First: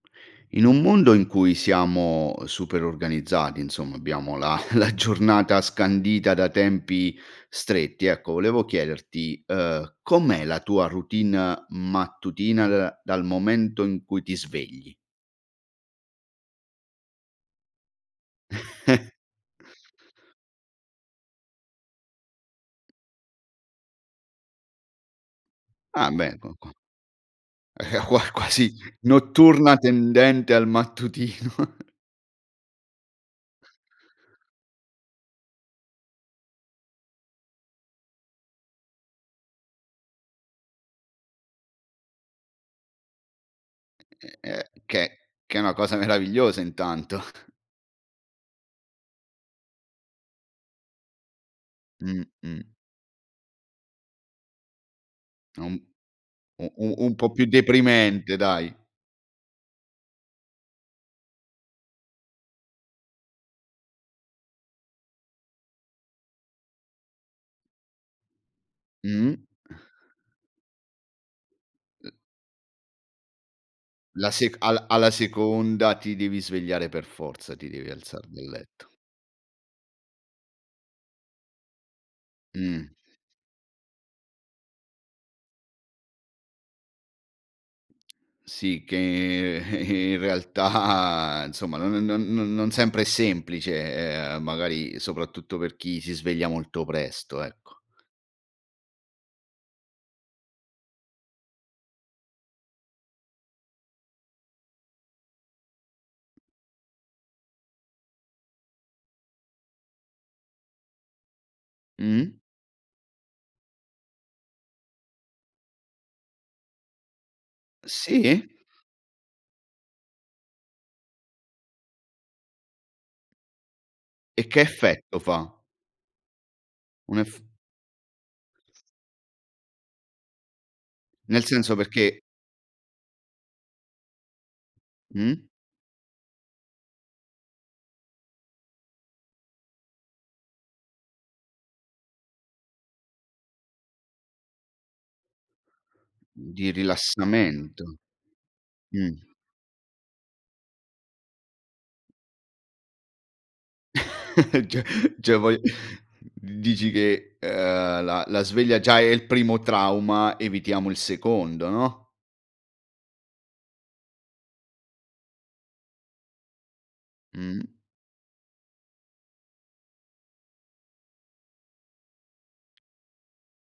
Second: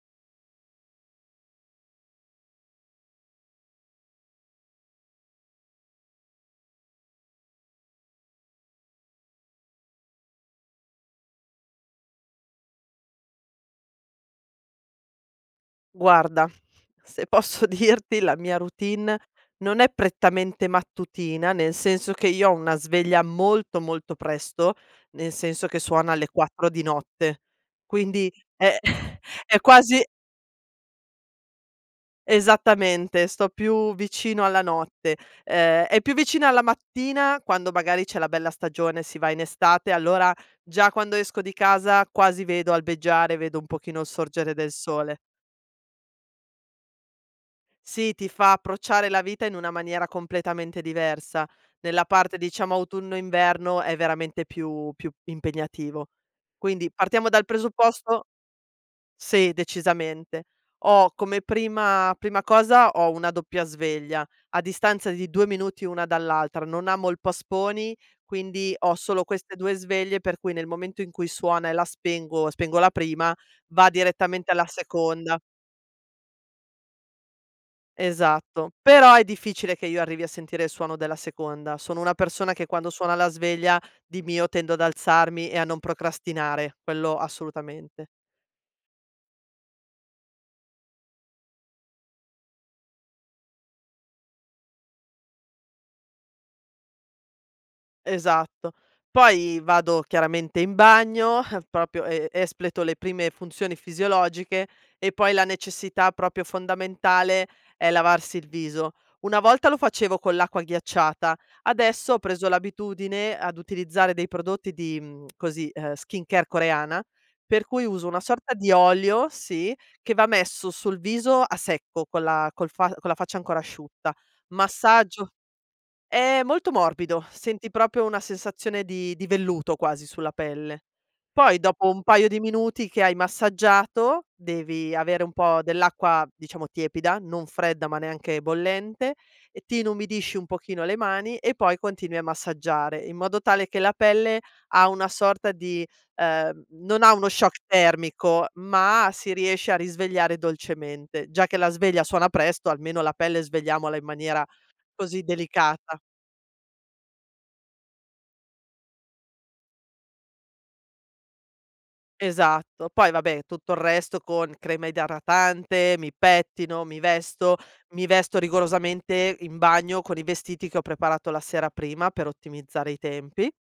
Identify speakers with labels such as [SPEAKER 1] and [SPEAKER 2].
[SPEAKER 1] In un mondo in cui siamo super organizzati, insomma, abbiamo la la giornata scandita da tempi stretti, ecco, volevo chiederti, ehm, com'è la tua routine mattutina, da dal momento in cui ti svegli?
[SPEAKER 2] Guarda, se posso dirti la mia routine, non è prettamente mattutina, nel senso che, io ho una sveglia molto, molto presto, nel senso che
[SPEAKER 1] Ah
[SPEAKER 2] suona alle
[SPEAKER 1] beh co
[SPEAKER 2] 4
[SPEAKER 1] co
[SPEAKER 2] di notte.
[SPEAKER 1] Eh, qua
[SPEAKER 2] Quindi
[SPEAKER 1] quasi
[SPEAKER 2] è è
[SPEAKER 1] notturna
[SPEAKER 2] quasi
[SPEAKER 1] tendente al mattutino.
[SPEAKER 2] Esattamente, sto più vicino alla notte. Ehm, è più vicina alla mattina, quando magari c'è la bella stagione, si va in estate, allora, già quando esco di casa quasi vedo albeggiare, vedo un pochino sorgere
[SPEAKER 1] [unintelligible]
[SPEAKER 2] del
[SPEAKER 1] Che
[SPEAKER 2] sole.
[SPEAKER 1] che è una cosa meravigliosa intanto.
[SPEAKER 2] Sì, ti fa approcciare la vita in una maniera completamente diversa, nella
[SPEAKER 1] Mh,
[SPEAKER 2] parte,
[SPEAKER 1] mh.
[SPEAKER 2] diciamo, autunno inverno è veramente più più
[SPEAKER 1] Un
[SPEAKER 2] impegnativo.
[SPEAKER 1] u
[SPEAKER 2] Quindi
[SPEAKER 1] u un
[SPEAKER 2] partiamo
[SPEAKER 1] po'
[SPEAKER 2] dal
[SPEAKER 1] più
[SPEAKER 2] presupposto
[SPEAKER 1] deprimente dai.
[SPEAKER 2] sì, decisamente, ho come prima prima cosa, ho una doppia sveglia, a distanza di 2 minuti una dall'altra, non amo il post-poni, quindi ho solo
[SPEAKER 1] Mh-mh.
[SPEAKER 2] queste 2 sveglie, per cui nel momento in cui suona e la
[SPEAKER 1] Uhm
[SPEAKER 2] spengo, spengo la prima, va
[SPEAKER 1] La
[SPEAKER 2] direttamente
[SPEAKER 1] sec
[SPEAKER 2] alla
[SPEAKER 1] al alla
[SPEAKER 2] seconda.
[SPEAKER 1] seconda ti devi svegliare per forza, ti devi alzar dal
[SPEAKER 2] Esatto,
[SPEAKER 1] letto.
[SPEAKER 2] però è difficile che io arrivi a sentire il suono della seconda, sono una persona che quando
[SPEAKER 1] Mh.
[SPEAKER 2] suona la sveglia, di mio tendo ad alzarmi e a non procrastinare, quello assolutamente.
[SPEAKER 1] Sì che e e in realtà, insomma non non non sempre è semplice, e magari soprattutto per chi si sveglia molto presto ecco.
[SPEAKER 2] Esatto, poi vado chiaramente in bagno, eh, proprio e espleto le prime funzioni fisiologiche, e poi la necessità, proprio fondamentale, è lavarsi il viso; una volta lo facevo con l'acqua ghiacciata, adesso ho
[SPEAKER 1] Mh.
[SPEAKER 2] preso l'abitudine ad utilizzare dei prodotti di, mhmm, così, skincare coreana, per cui uso una
[SPEAKER 1] Sì?
[SPEAKER 2] sorta di olio, sì, che va messo sul viso a secco, con la col fa con la faccia ancora asciutta
[SPEAKER 1] E che effetto
[SPEAKER 2] massaggio
[SPEAKER 1] fa?
[SPEAKER 2] è molto
[SPEAKER 1] Un
[SPEAKER 2] morbido,
[SPEAKER 1] ef
[SPEAKER 2] senti proprio una sensazione di di velluto quasi sulla pelle,
[SPEAKER 1] Nel
[SPEAKER 2] poi
[SPEAKER 1] senso
[SPEAKER 2] dopo un
[SPEAKER 1] perché
[SPEAKER 2] paio di minuti che hai massaggiato, devi avere un
[SPEAKER 1] Mh.
[SPEAKER 2] po' dell'acqua diciamo tiepida, non fredda, ma neanche bollente, ti inumidisci un pochino le mani e poi continui a massaggiare, in modo tale che la pelle ha una sorta di ehm,
[SPEAKER 1] Di
[SPEAKER 2] non ha uno shock
[SPEAKER 1] rilassamento,
[SPEAKER 2] termico, ma
[SPEAKER 1] mh.
[SPEAKER 2] si riesce a risvegliare dolcemente; già che la sveglia suona presto, almeno la pelle svegliamola in maniera,
[SPEAKER 1] Cioè-
[SPEAKER 2] così,
[SPEAKER 1] cioè vuoi
[SPEAKER 2] delicata.
[SPEAKER 1] dici che, uhm, la la sveglia è già il primo trauma, evitiamo il secondo, no?
[SPEAKER 2] Esatto poi vabbè, tutto il resto con crema idratante, mi pettino, mi vesto,
[SPEAKER 1] Mh.
[SPEAKER 2] mi vesto rigorosamente in bagno, con i vestiti che ho preparato la sera prima, per ottimizzare i tempi.